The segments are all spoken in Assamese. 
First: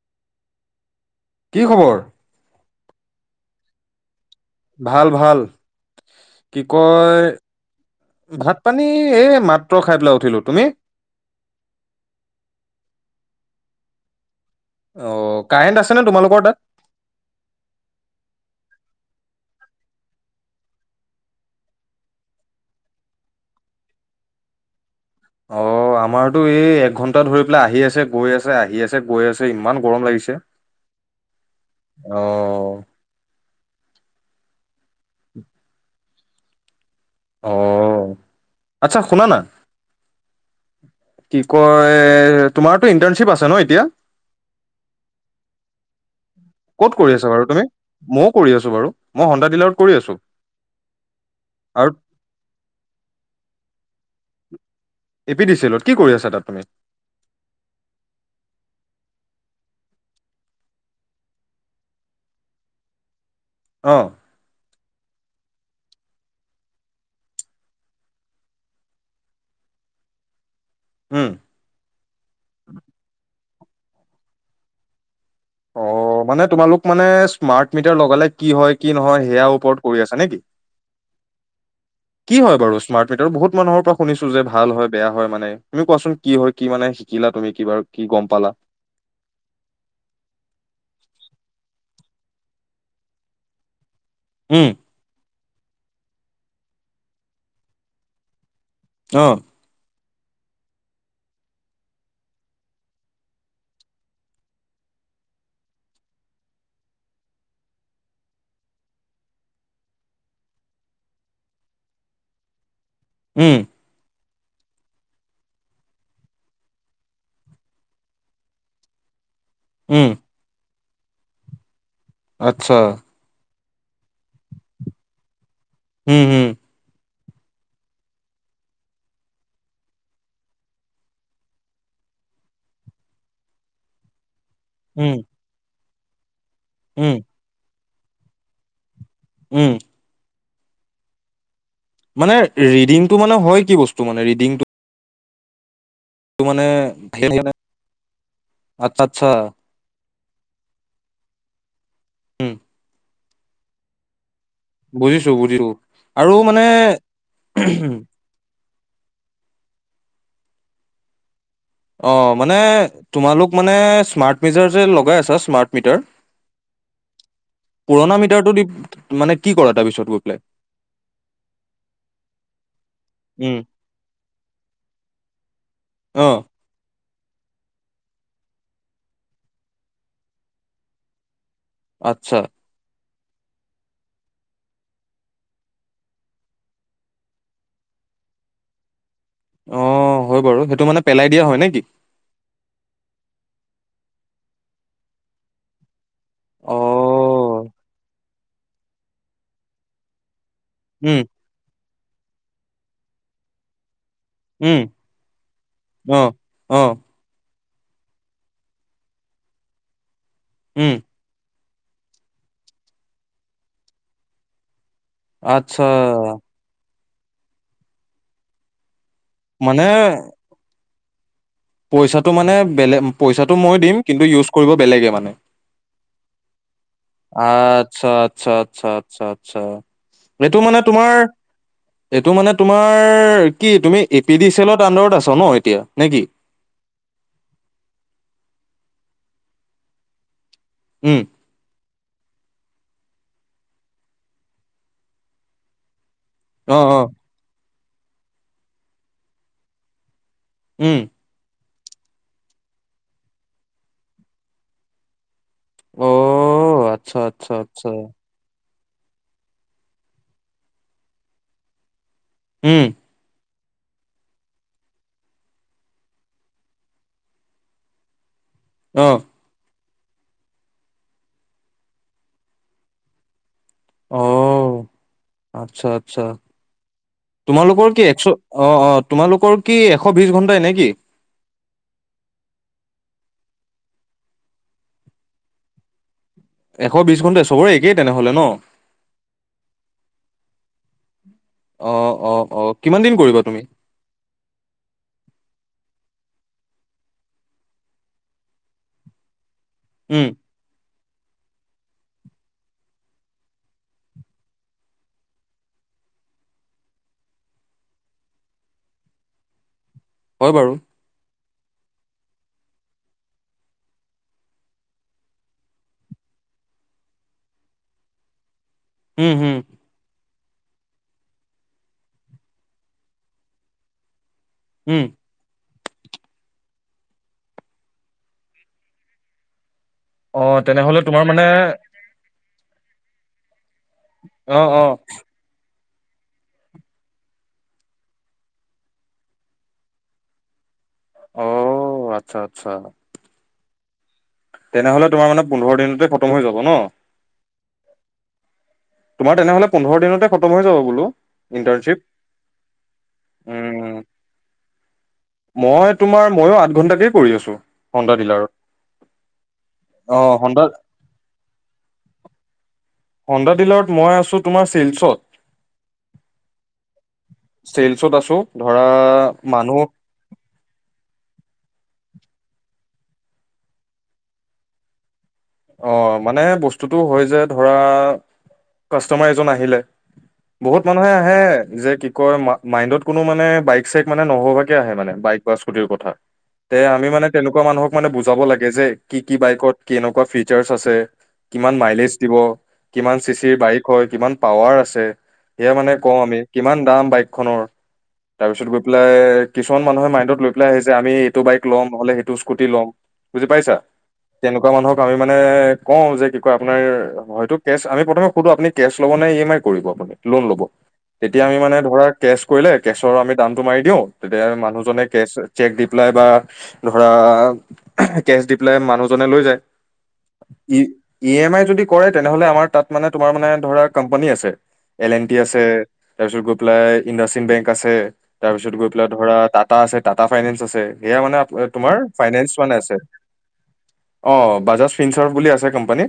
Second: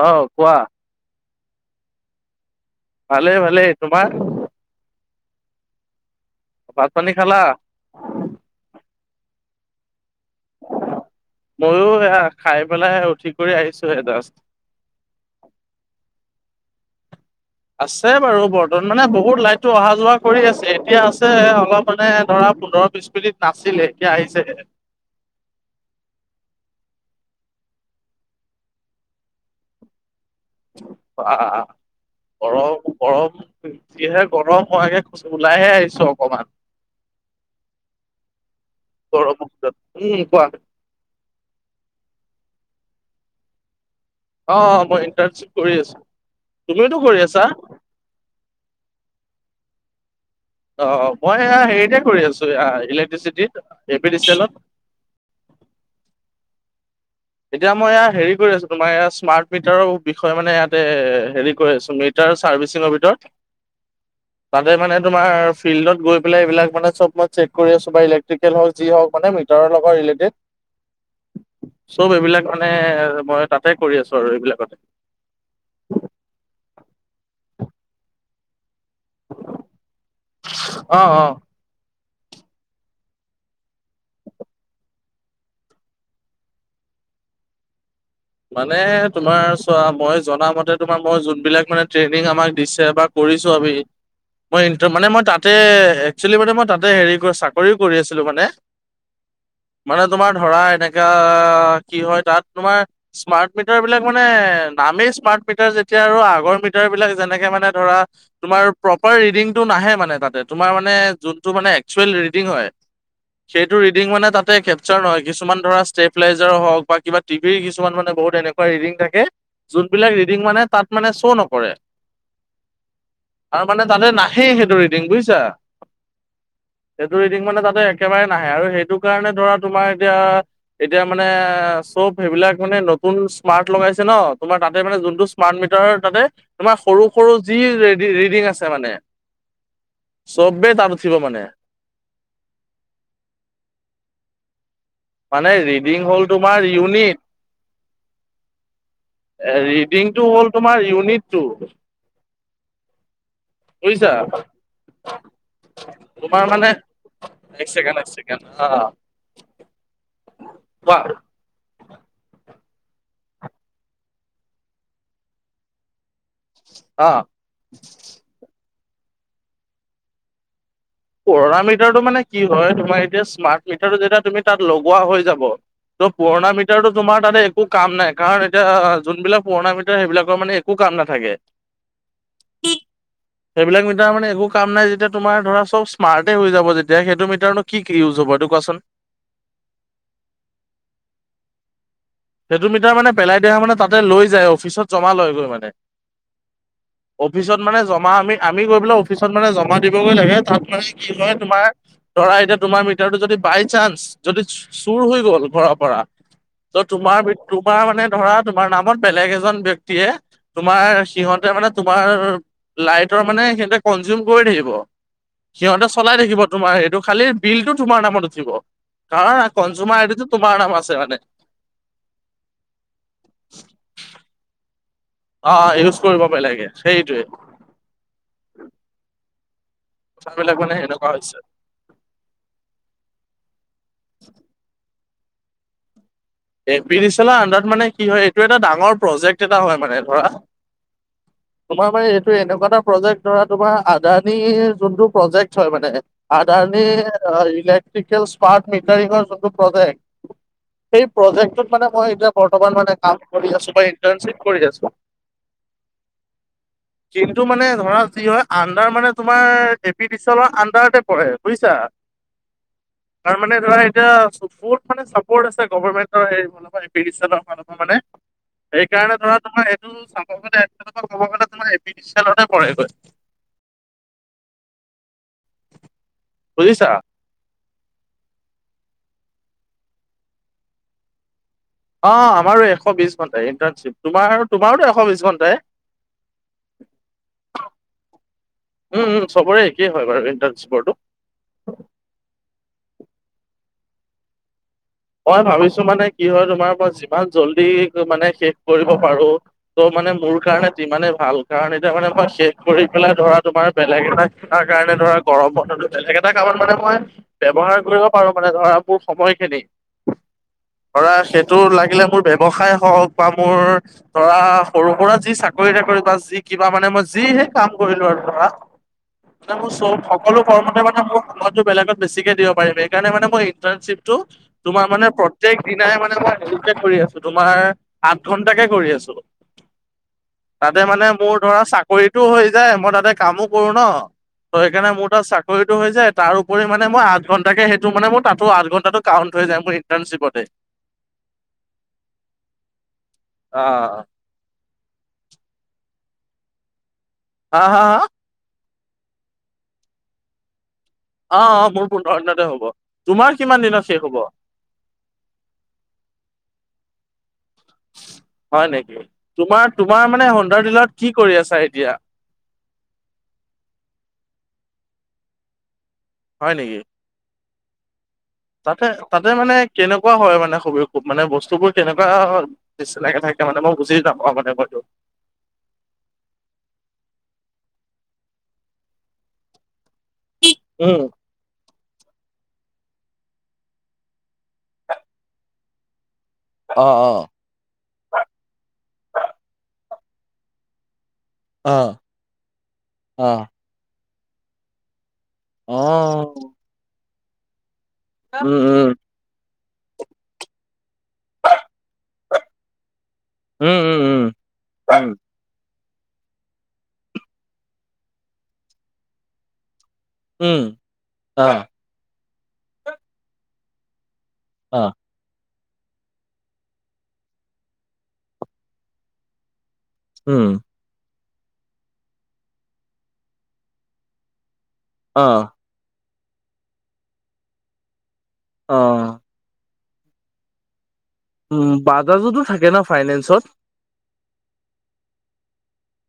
অহ কোৱা। কি খবৰ? ভালে ভালে তোমাৰ। ভাল ভাল। কি ভাত পানী কয় খালা? ভাত পানী এই মাত্ৰ খাই পেলাই, উঠিলো তুমি মইয়ো এয়া খাই পেলাই উঠি কৰি আহিছোহে জাষ্ট। অ, কাৰেণ্ট আছে নে তোমালোকৰ তাত? আছে বাৰু, বৰ্তমান মানে বহুত লাইটটো অহা যোৱা কৰি আছে, এতিয়া আছে অলপ মানে ধৰা- পোন্ধৰ বিশ মিনিট নাছিলে, এতিয়া আহিছেহে। অ। অ আমাৰতো এই এক ঘণ্টা ধৰি পেলাই আহি আছে, গৈ আছে, আহি আছে গৈ আছে ইমান গৰম লাগিছে। অ অ গৰম গৰম - যিহে গৰম হোৱাকে ওলাইহে আহিছো অকমান। অ, আচ্ছা শুনা না, গৰমৰ ভিতৰত উম কোৱা। কি কয় তোমাৰতো ইণ্টাৰ্ণশ্বিপ আছে ন এতিয়া? অ মই ইণ্টাৰ্নশ্বিপ কৰি আছো। ক'ত কৰি আছা বাৰু তুমি ময়ো কৰি আছো বাৰু মই সন্দা ডিলৰত কৰি আছো অ মই আৰু হেৰিতে কৰি আছো ইলেক্ট্ৰিচিটিত এ পি ডিচিএলত এ পি ডি চি এলত কি কৰি আছা তাত তুমি এতিয়া মই এ হেৰি কৰি আছো তোমাৰ ইয় স্মাৰ্ট মিটাৰৰ বিষয়ে মানে ইয়াতে এ হেৰি কৰি আছো মিটাৰ ছাৰ্ভিচিংৰ ভিতৰত অ তাতে মানে। তোমাৰ ফিল্ডত গৈ পেলাই এইবিলাক মানে চব মই চেক কৰি আছো বা ইলেক্ট্ৰিকেল হওক যি হওক মানে মিটৰ লগৰ। [unintelligible] উম চব এইবিলাক মানে মই তাতে কৰি আছো আৰু এইবিলাকতে। অ মানে তোমালোক মানে স্মাৰ্ট মিটাৰ লগালে কি হয় কি নহয় সেয়া ওপৰত কৰি আছা নেকি। অ অ কি হয় বাৰু স্মাৰ্ট মিটাৰ বহুত মানুহৰ পৰা শুনিছো যে ভাল হয় বেয়া হয় মানে তুমি কোৱাচোন কি হয় কি মানে। শিকিলা তুমি কিবা। মানে তোমাৰ চোৱা মই জনা মতে এতিয়া তোমাৰ মই যোবিলখক মানে ট্ৰেনিং আমাক দিছে বা কৰিছো আমি উম, মই মানে মই তাত তাতে একচেলি মানে মই তাতে হে চাকৰি কৰি আছিলো মানে। আহ মানে তোমাৰ ধৰা এনেকা কি হয় তাত তোমাৰ স্মাৰ্ট মিটাৰ বিলাক মানে নামেই স্মাৰ্ট মিটাৰ যেতিয়া আৰু আগৰ মিটাৰ বিলাক যেনেকে মানে ধৰা। তোমাৰ প্ৰপাৰ ডিটো নাহে মানে তাতে তোমাৰ মানে যোনটো মানে একচুৱেল ৰিডিং হয়। উম, সেইটো ৰিডিং মানে তাতে কেপচাৰ নহয় কিছুমান ধৰা ষ্টেপিলাইজাৰ হওক বা কিবা টিভিৰ কি কিছুমান মানে বহুত এনেকুৱা ৰিডিং থাকে উম, যোনবিলাক ৰিডিং মানে তাত মানে শ্ব' নকৰে। আচ্ছা। আৰু মানে তাতে নাহেই সেইটো ৰিডিং বুজিছা। হম হম। সেইটো ৰিডিং মানে তাতে একেবাৰে নাহে আৰু সেইটো কাৰণে ধৰা তোমাৰ এতিয়া এতিয়া মানে। চব সেইবিলাক মানে নতুন স্মাৰ্ট লগাইছে ন তোমাৰ তাতে মানে উম, যোনটো স্মাৰ্ট মিটাৰ তাতে। তোমাৰ সৰু উম, সৰু যি ৰে ৰিডিং আছে মানে। উম। চবে তাৰ থিব মানে মানে ৰিডিংটো মানে হয় কি বস্তু মানে ৰিডিংটো। মানে ৰিডিং ৰিংহ'ল মানে তোমাৰ ইউনিট আচ্ছা, আচ্ছা, ৰিডিং এইটো হ'ল তোমাৰ ইউনিটটো উম বুজিছা বুজিছো, বুজিছো তোমাৰ মানে এক ছেকেণ্ড এক ছেকেণ্ড অহ কোৱা অ মানে তোমালোক মানে স্মাৰ্ট মিটাৰ যে লগাই আছা স্মাৰ্ট মিটাৰ অ পুৰণা মিটাৰটো দি মানে কি কৰা তাৰপিছত গৈ পেলাই। পুৰণা মিটাৰটো মানে কি হয় তোমাৰ এতিয়া উম, স্মাৰ্ট মিটাৰটো যেতিয়া তুমি তাত লগোৱা হৈ যাব। ত অ', পুৰণা মিটাৰ তটো। তোমাৰ তাতে একো কাম নাই কাৰণ এতিয়া যোনবিলাক পুৰণা মিটাৰাৰ সেইবিলাকৰ মানে একো কাম নাথাকে। আচ্ছা। সেইবিলাক মিধাৰ মানে একো কাম নাই যেতিয়া তোমাৰ ধৰা চব স্মাৰ্টেই হৈ যাব যেতিয়া সেইটো মিটাৰনো কি ইউজ হ'ব এইটো কোৱাচোন। অ হয় বাৰু সেইটো মানে পেলাই দিয়া হয় নেকি। সেইটো মিটাৰ মানে পেলাই দহা মানে তাতে লৈ যায় অফিচত জমা লয় গৈ মানে। অফিচত উম, মানে জমা আমি আমি গৈ পেলাই অফিচত মানে জমা দিবগৈ লাগে তাত। মানে কি হয় তোমাৰ ধৰা এতিয়া তোমাৰ মিটাৰটো যদি বাই চান্স। যদি উম, চুৰ হৈ গ'ল ঘৰ পৰা অ', ত। অ', তোমাৰ তোমাৰ মানে ধৰা তোমাৰ নামত বেলেগ এজন ব্যক্তিয়ে উম, তোমাৰ সিহঁতে মানে। তোমাৰ লাইটৰ মানে সেই কনজিউম কৰি থাকিব। আচ্ছা সিহঁতে চলাই থাকিব তোমাৰ সেইটো। খালি বিলটো তোমাৰ নামত উঠিব। কাৰণ মানে কনজুমাৰ আইডিটো তোমাৰ নাম আছে মানে। পইচাটো মানে বেলেগ পইচাটো মই দিম কিন্তু ইউজ কৰিব বেলেগে। মানে। অ অ ইউজ কৰিব বেলেগে সেই। আচ্ছা আচ্ছা আচ্ছা আচ্ছা আচ্ছা কথাবিলাক এইটো মানে সেনেকুৱা তোমাৰ। হৈছে। এইটো মানে তোমাৰ কি তুমি এ পি ডি চ এলত আডাৰত আছ ন এতিয়া নে কি? এ পি ডি চি লৰ আন্দাৰত মানে কি হয় এইটো এটা ডাঙৰ প্ৰজেক্ট এটা হয় মানে ধৰা। উম তোমাৰ মানে এইটো এনেকুৱা এটা প্ৰজেক্ট ধৰা তোমাৰ আদানি যোনটো প্ৰজেক্ট হয় মানে অ', অ', আদানিৰ ইলেক্ট্ৰিকেল স্মাৰ্ট মিটাৰিঙৰ যোনটো প্ৰজেক্ট। উম যোনটোত মানে মই এইবিলাক বৰ্তমান মানে কাম কৰি আছো বা এন্টাৰচিপ কৰি আছো। অ', আচ্ছা, কিন্তু আচ্ছা, মানে আচ্ছা, ধৰা কি হয় আন তাৰ মানে তোমাৰ এ পি বি চি এলৰ আন্ডাৰতে পৰে বুজিছা। উম তাৰ মানে ধৰা এতিয়া বহুত মানে চাপৰ্ট আছে গভাৰ্ণমেণ্ট তো সেই ফালৰ পৰা এই পি ডি চি এলৰ ফালৰ পৰা মানে, সেইকাৰণে অ', ধৰা তোমাৰ মোৰ চাব গ'লে এ পি ডি তেলতে পৰে গৈ অহ আচ্ছা আচ্ছা, বুজিছা। তোমালোকৰ- কি একশ অহ অহ তোমালোকৰ কি এশ বিশ ঘন্টাই নে কি? অহ আমাৰো এশ বিশ ঘণ্টাই ইণ্টাৰ্ণশ্বিপ। তোমাৰ তোমাৰোটো এশ বিশ ঘণ্টাই। এশ বিশ ঘন্টাই চবৰে একেই তেনেহলে ন উম উম চবৰে একেই হয় বাৰু ইণ্টাৰ্ণশ্বিটো অহ অহ অহ, কিমান দিন কৰিবা তুমি? মই ভাবিছো মানে কি হয় তোমাৰ পৰা যিমান জল্দি মানে শেষ কৰিব পাৰো। তো মানে উম মোৰ কাৰণে যিমানে ভাল কাৰণে এতিয়া মানে শেষ কৰি পেলাই ধৰা তোমাৰ বেলেগ এটা কাৰণে ধৰা গৰম বন্ধটো বেলেগ এটা এটা কামত মানে মই ব্যৱহাৰ কৰিব পাৰো মানে মোৰাবোৰ সময় খিনি। হয় বাৰু ধৰা সেই তো লাগিলে মোৰ ব্যৱসায় হওঁক বা মোৰ ধৰা সৰু সুৰা যি চাকৰি তাকৰি বা যি- কিবা মানে মই যিহে কাম কৰিলো আৰু ধৰা, উম মানে হম মোৰ চল সকলো ফৰ্মটতে মানে মোক সময়টো বেলেগত বেছিকে দিব পাৰিম, সেইকাৰনেই মই ইন্টাশ্বিপটো তোমাৰ উম মানে প্ৰত্যেক দিনাই মানে মই সেৰিকে কৰি আছো তোমাৰ আঠ ঘন্টাকে কৰি আছো। অ তাতে তেনেহলে মানে তোমাৰ মোৰ ধৰা চাকৰিতটো হৈ মই তাতে কামো কৰো ন ত অ অ সেইকাৰণে মোৰ তাত চাকৰি। হৈ যায় তাৰোপৰি মানে মই আঠ ঘণ্টাকে সেইটো মানে মই তাতো আঠ ঘণ্টাটো হৈ যায় মোৰ ইণ্টাৰ্নচিপতে অহ আচ্ছা আচ্ছা। অহ তেনেহলে তোমাৰ মানে পোন্ধৰ দিনতে খতম হৈ যাব ন? হা হা হা? তোমাৰ তেনেহলে পোন্ধৰ দিনতে খতম হৈ যাব। বোলো অহ অহ মোৰ ইণ্টাৰ্ণশ্বিপ পোন্ধৰ দিনতে হব। তোমাৰ কিমান দিনত উম শেষ হব? মই তোমাৰ ময়ো আঠ ঘন্টাকে কৰি হোণ্ডা ডিল্লৰ অহ নে হোণ্ডা ডিল্লৰত কি কৰি আছা এতিয়া? হোণ্ডা ডিল্লৰত মই আছো তোমাৰ শ্বিলচত। হয় নেকি? চিল তাতে তাতে মানে কেনেকুৱা হয় মানে খবব মানে বস্তুবোৰ তেনেকুৱা নিচিনাকে থাকে মানে মই বুজি নেপাওঁ মানে মইতো অহ মানে বস্তুটো হয় যে ধৰা কাষ্টমাৰ এজন আহিলে বহুত উম মানুহে আহে যে কি কয় মাইণ্ডত কোনো মানে বাইক চাইক মানে নভাবাকে আহে মানে বাইক বা স্কুটিৰ কথা তে অ আমি অ মানে তেনেকুৱা মানুহক মানে বুজাব লাগে যে কি কি বাইকত কি এনেকুৱা ফি ফ্ৰিৰ্ছ আছে কিমান অ মাইলেজ দিব কিমান অ চি চিৰ বাইক হয় কিমান পাৱাৰ আছে সেয়া অ মানে কওঁ আমি কিমান দাম বাইক খনৰ উম তাৰপিছত গৈ উম পেলাই কিছু মানুহে মাইণ্ডত লৈেলাই আহিছে যেমি এইটো বাইক ল'মহলে সেইটো স্কটি লম বুজি পাইছা উম উম তেনেকুৱা মানুহক আমি এ কও যে কি কয় আপোনাৰ হয় কে আমি প্ৰথমে সধো আপুনি কেছ ল'ব নে ই এম আই কৰিব লোন ল'ব উম উম উম তেতিয়া অ আমি মানে ধৰা কেছ কৰিলে কেছৰ আমি দামটো মাৰি দিওঁ তেতিয়া অ মানুহজনে কেচ চেক দি পেলাই বা ধৰা কেচ দি পেলাই মানুহজনে লৈ যায় উম ই ই এম আই যদি কৰে তেনেহ'লে আমাৰ তাত মানে তোমাৰ মানে ধৰা কোম্পানী আছে এল অ এন টি আছে তাৰপিছত গৈ পেলাই ইণ্ডাচ বেংক আছে তাৰপিছত অ গৈ পেলাই ধৰা তাত টা আছে টাটা ফাইনেন্স আছে সেয়া মানে উম তোমাৰ বাজাজতো ফাইনেজ থাকে ন আছে ফাইনেন্সত অ বাজাজ বুলি আছে কম্পেনী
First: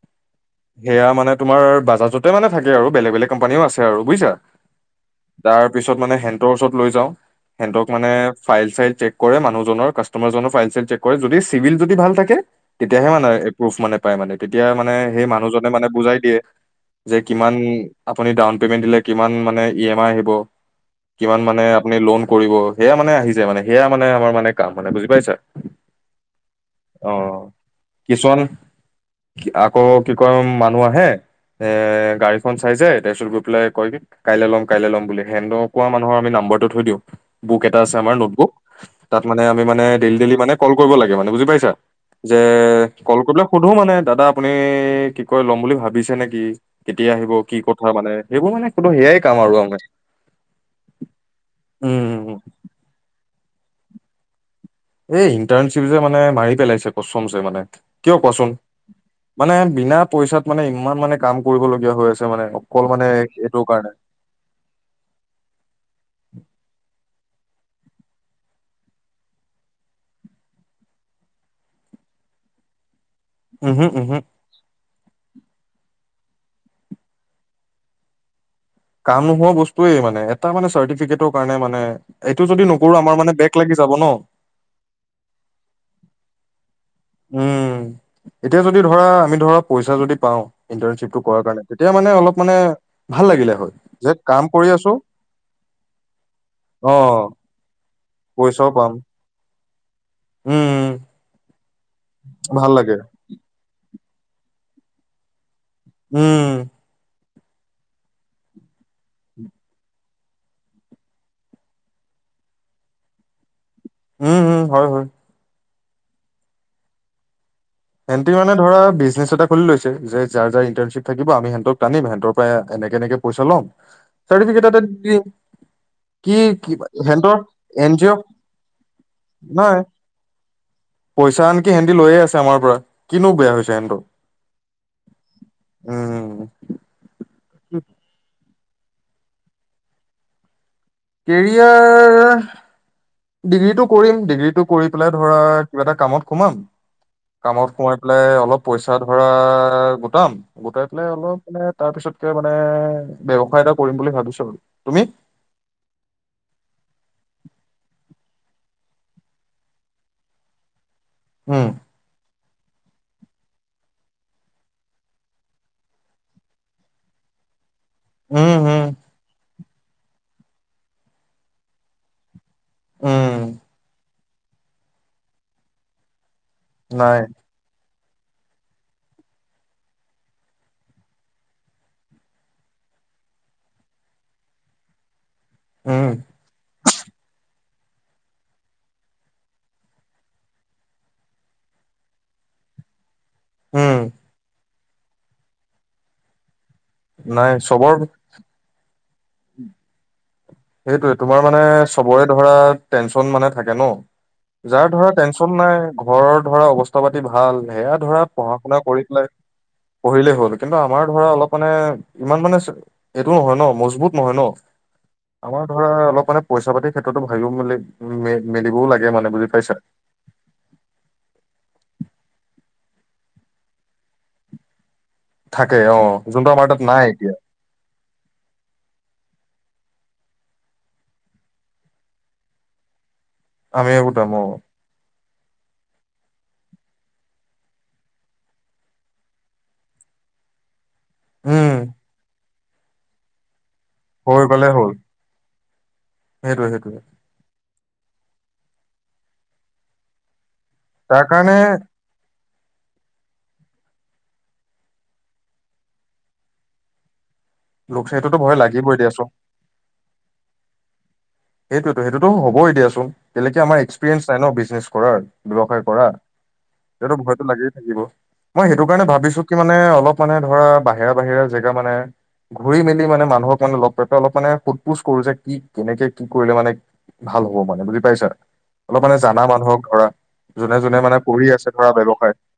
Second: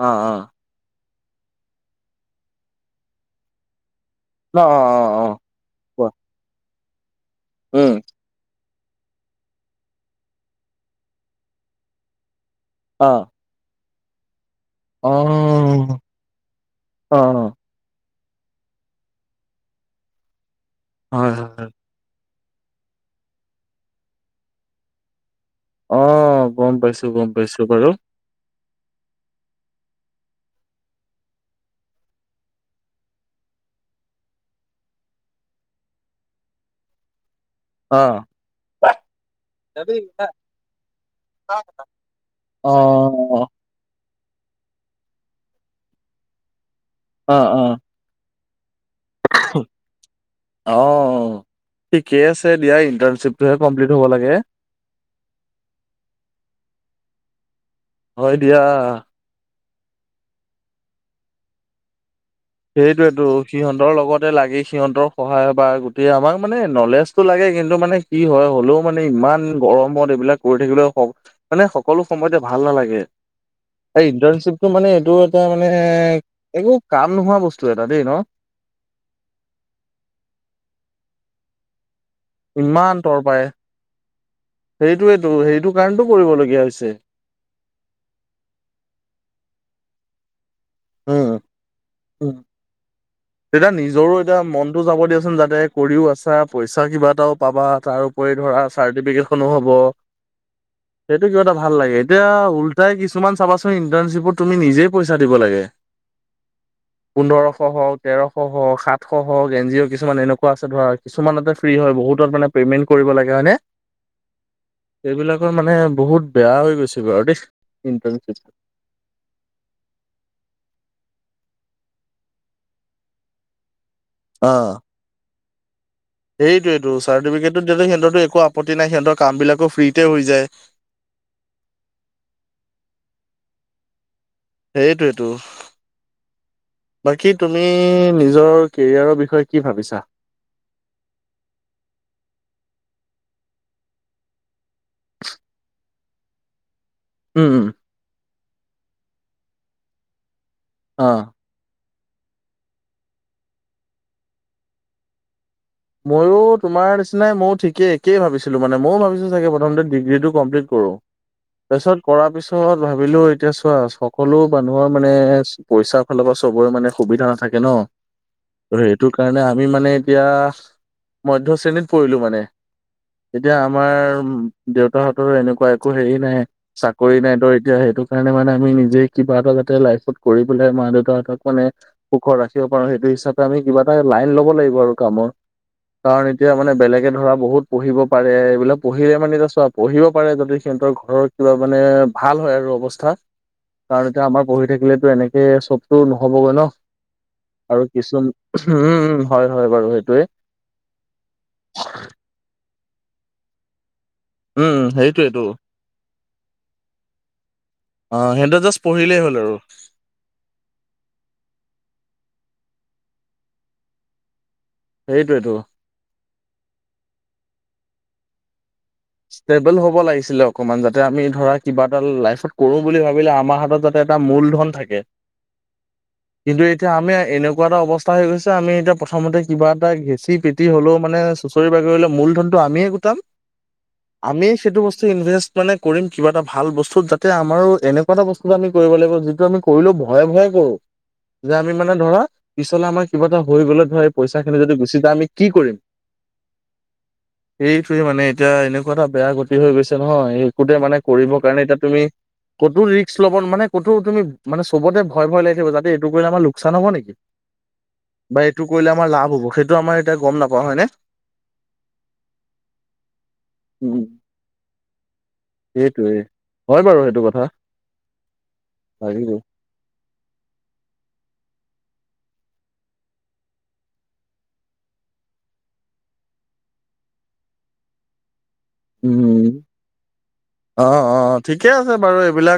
অ অ সেয়া মানে তোমাৰ বাজাজতে মানে থাকে আৰু বেলেগ বেলেগ কম্পানীও আছে আৰু বুজিছা অ অ অ অ তাৰ পিছত কোৱা মানে হেটৰ ওচৰত লৈ যাওঁ সেতক উম মানে ফাইল চাইল ট্ৰেক কৰে মানুহজনৰ কাষ্টমাৰ জনৰ ফাইল চাইল চেক কৰে যদি চিবিল যদি ভাল থাকে তেতিয়াহে অ মানে এপ্ৰোভ মানে পাই মানে তেতিয়া মানে অ সেই মানুহজনে মানে বুজাই দিয়ে যে অ কিমান আপুনি ডাউন পেমেণ্ট দিলে কিমান মানে ই এম আই আহিব হয় কিমান হয় মানে হয় আপুনি লোন কৰিব সেয়া মানে আহি যায় মানে সেয়া মানে আমাৰ মানে কাম মানে বুজি পাইছা অ গম পাইছো অ গম পাইছো বাৰু। কিছুমান আকৌ কি কয় মানুহ আহে এ গাড়ীখন চাই যাই তাৰ পিছত গৈ পেলাই কয় কি কাইলৈ ল'ম কাইলৈ ল'ম বুলি সেনেকা মানুহৰ আমি নাম মইটো থৈ দিওঁ বুক এটা আছে অ আমাৰ নতবুক তাত মানে আমি মানে ডেইলি ডলি মানে কল কৰিব লাগে মানে বুজি পাইছা যে অ কল কৰি অ পেলাই সোধো মানে দাদা আপুনি কি কয় লম বুলি ভাবিছে নেকি? কেতিয়া আহিব অ', কি অ', কথা মানে সেইবোৰ মানে কোনো সেয়াই কাম আৰু আমাৰ অ ঠিকেই উম আছে দিয়া ইণ্টাৰ্ণশ্বিপ টোৱে কমপ্লিট হ'ব লাগে এই ইণ্টাৰণশ্বিপ যে মানে মাৰি পেলাইছে কচমছে মানে কিয় হয় কোৱাচোন দিয়া মানে বিনা পইচাত মানে ইমান মানে কাম কৰিবলগীয়া হৈ আছে মানে অকল মানে সেইটোয়েতো এইটোৰ কাৰণে সিহঁতৰ লগতে লাগে সিহঁতৰ সহায় বা গোটেই আমাক মানে নলেজতটো লাগে কিন্তু মানে কি হয় হলেও মানে ইমান গৰমত এইবিলাক কৰি থাকিলে মানে সকলো সময়তে ভাল ভাল নেলাগে উমহু, উমহু, ইন্তৰ্ণচিপ টো মানে এইটো এটা মানে একো কাম নোহোৱা বস্তু এটা দেই ন কাম নোহোৱা বস্তুয়েই মানে এটা মানে চাৰ্টিফিকেটৰ কাৰণে মানে এইটো যদি নকৰো ইমান আমাৰ তৰ মানে পাই বেক লাগি যাব ন। সেইটোোৱো সেইটো কাৰণটো কৰিবলগীয়া হৈছে উম এতিয়া যদি ধৰা আমি ধৰা পইচা যদি পাওঁ ইণ্টাৰ্ণশ্বিপটো কৰাৰ কাৰণে মানে উ অলপ মানে ভাল লাগিলে তেতিয়া হয় যে নিজৰো কাম এতিয়া কৰি মনতো আছো যাব দিয়াচোন যাতে কৰিও আছা পইচা কিবা অ', এটাও পাবা তাৰ উপৰি ধৰা পইচাও পাম চাৰ্টিফিকেনো হ'ব উম, সেইটো কিবা এটা ভাল লাগে এতিয়া ভাল লাগে ওলটাই কিছুমান চাবাচোন তুমি নিজে পইচা দিব লাগে উম পোন্ধৰশ হওক তেৰশ হওক সাতশ হওক এন জি অ' কিছুমান এনেকুৱা আছে ধৰা কিছুমান এতে ফ্ৰী হয় বহুত সোতত মানে পেমেন্ট কৰিব লাগে হয় নে উম, উম, হয়, হয়। এইবিলাকৰ মানে বহুত বেয়া হৈ গৈছে বাৰু দেই সিহ ইণ্টাৰ্ণশ্বিপ মানে ধৰা বিজনেছ এটা খুলি লৈছে যে যাৰ যাৰ ইণ্টাৰ্নশ্বিপ থাকিব সিহতক টানিম সিহঁতৰ পৰাই এনেকে এনেকে পইচা ল'ম চাৰ্টিফিকেট এ দি দিম কি কি সেইটোৱটো সেহতৰ চাৰ্টিফিকেটতো এন জি অ' সিহঁতৰতো একো আপত্তি নাই সিহঁতৰ কাম বিলাকো নহয় ফ্ৰীতে হৈ যায় পইচা আনকি সিহঁতি লৈয়ে আছে আমাৰ পৰা কিনো বেয়া হৈছে সিহঁতক সেইটোয়েটো বাকী তুমি নিজৰ কেৰিয়াৰৰ বিষয়ে কি ভাবিছা কেৰিয়াৰ ডিগ্ৰীটো কৰিম ডিগ্ৰীটো কৰি পেলাই ধৰা কিবা এটা কামত সোমাম উম উম কামত সোমাই পেলাই অলপ পইচা ধৰা গোটাম গোটাই পেলাই অহ। অলপ মানে তাৰ পিছতকে মানে ব্যৱসায় এটা কৰিম বুলি ভাবিছো আৰু তুমি ময়ো তোমাৰ নিচিনাই ময়ো ঠিকেই একেই ভাবিছিলোঁ মানে ময়ো ভাবিছো চাগে প্ৰথমতে ডিগ্ৰীটো কমপ্লিট কৰো উম তাছত কৰাৰ পিছত ৰত ভাবিলো এতিয়া চোৱা সকলো মানুহৰ মানে পইচাৰ ফালৰ পৰা চবৰে মানে সুবিধা নাথাকে ন উম ত হম সেইটো কাৰণে আমি মানে এতিয়া মধ্য শ্ৰেণীত পৰিলো মানে উম এতিয়া আমাৰ দেউতাহঁতৰ এনেকোৱা একো হেৰি নাই চাকৰি নাই তো এতিয়া সেইটো কাৰণে মানে আমি নিজে কিবা এটা যাতে লাইফত কৰি পেলাই মা দেউতাহতক মানে সুখত ৰাখিব পাৰো সেইটো হিচাপে আমি কিবা এটা লাইন ল'ব লাগিব আৰু কামৰ উম কাৰণ এতিয়া মানে বেলেগে ধৰা বহুত পঢ়িব পাৰে এইবিলাক পঢ়িলে মানে এতিয়া চোৱা পঢ়িব পাৰে যদি সিহঁতৰ ঘৰৰ কিবা মানে ভাল হয় আৰু অৱস্থা উম কাৰণ এতিয়া আমাৰ পঢ়ি থাকিলেতো এনেকে চবতো নহ'বগৈ ন নাই আৰু চবৰ কিছু উম হয় হয় বাৰু সেইটোৱে সেইটোৱে তোমাৰ মানে চবৰে ধৰা টেনচন মানে থাকে ন উম যাৰ ধৰা সেইটোৱেতো টেনচন নাই ঘৰৰ ধৰা অৱস্থা পাতি ভাল সেয়া অ ধৰা পঢ়া সিহঁতে শুনা জাষ্ট কৰি পঢ়িলেই পেলাই হ'ল আৰু পঢ়িলেই হ'ল কিন্তু আমাৰ ধৰা অলপ মানে ইমান মানে এইটো নহয় ন মজবুত নহয় ন সেইটোৱেতো আমাৰ ধৰা অলপ মানে পইচা পাতিৰ ক্ষেত্ৰতো ভাবিও মি মেলিবও লাগে মানে বুজি ষ্টেবল পাইছা হ'ব লাগিছিলে অকনমান যাতে আমি ধৰা কিবা এটা লাইফত কৰো বুলি ভাবিলে আমাৰ হাতত যাতে এটা মূল ধন থাকে থাকে অ যোনটো কিন্তু আমাৰ তাত এতিয়া আমি নাই এনেকোৱা এটা অৱস্থা হৈ গৈছে আমি এতিয়া প্ৰথমতে কিবা এটা ঘেঁচি তিটি হলেও মানে চুচৰি বাগৰিলে মূলধনটো আমিয়ে গোটাম আমি এইবোৰ দাম অ আমিয়েই সেইটো বস্তু ইনভেষ্ট মানে কৰিম কিবা এটা ভাল বস্তু যাতে আমাৰো এনেকুৱা এটা বস্তু আমি কৰিব লাগিব যিটো আমি কৰিলেও ভয়ে ভয়ে কৰো‌। যে আমি উম মানে ধৰা পিছলে আমাৰ কিবা এটা হৈ গ'লে ধৰা এই পইচা খিনি যদি গুচি যায় আমি কি কৰিম সেইটোৱেই সেইটোৱেই, সেইটোৱে মানে এতিয়া এনেকুৱা এটা বেয়া গতি হৈ গৈছে নহয় সেই কোতে মানে কৰিবৰ কাৰণে এতিয়া তুমি, ক'তো ৰিস্ক ল'ব মানে ক'তো তুমি চবতে ভয় ভয় লাগি থিব যাতে এইটো কৰিলে আমাৰ লোকচান হ'ব নেকি লোক সেইটোতো বা ভয় এইটো কৰিলে লাগিবই আমাৰ দিয়াচোন লাভ হ'ব সেইটো আমাৰ এতিয়া গম নাপাওঁ হয়নে সেইটোয়তো সেইটোতো হবই দিয়াচোন এতিয়ালৈকে আমাৰ উম। এক্সপিৰিয়েন্ঞ্চ নাই ন বিজনেছ কৰাৰ ব্যয়ৱসায় কৰা সেইটোৱে হয় বাৰু সেটো সেইটো কথা ভয়তো লাগিয়ে থাকিব মই সেইটো কাৰণে লাগিব ভাবিছো কি মানে অলপ মানে ধৰা বাহিৰা বাহিৰে জেগা মানে ঘূৰি মেলি মানে মানুহক মানে লগ পাই অলপ মানে সোধ পোছ কৰো যে কি কেনেকে কি কৰিলে মানে ভাল হ'ব মানে বুজি পাইছা অলপ মানে জানা উম মানুহক ধৰা যোনে অ', যোনে মানে অ', কৰি আছে ঠিকে ধৰা বাৰু ব্যৱসায় এইবিলাক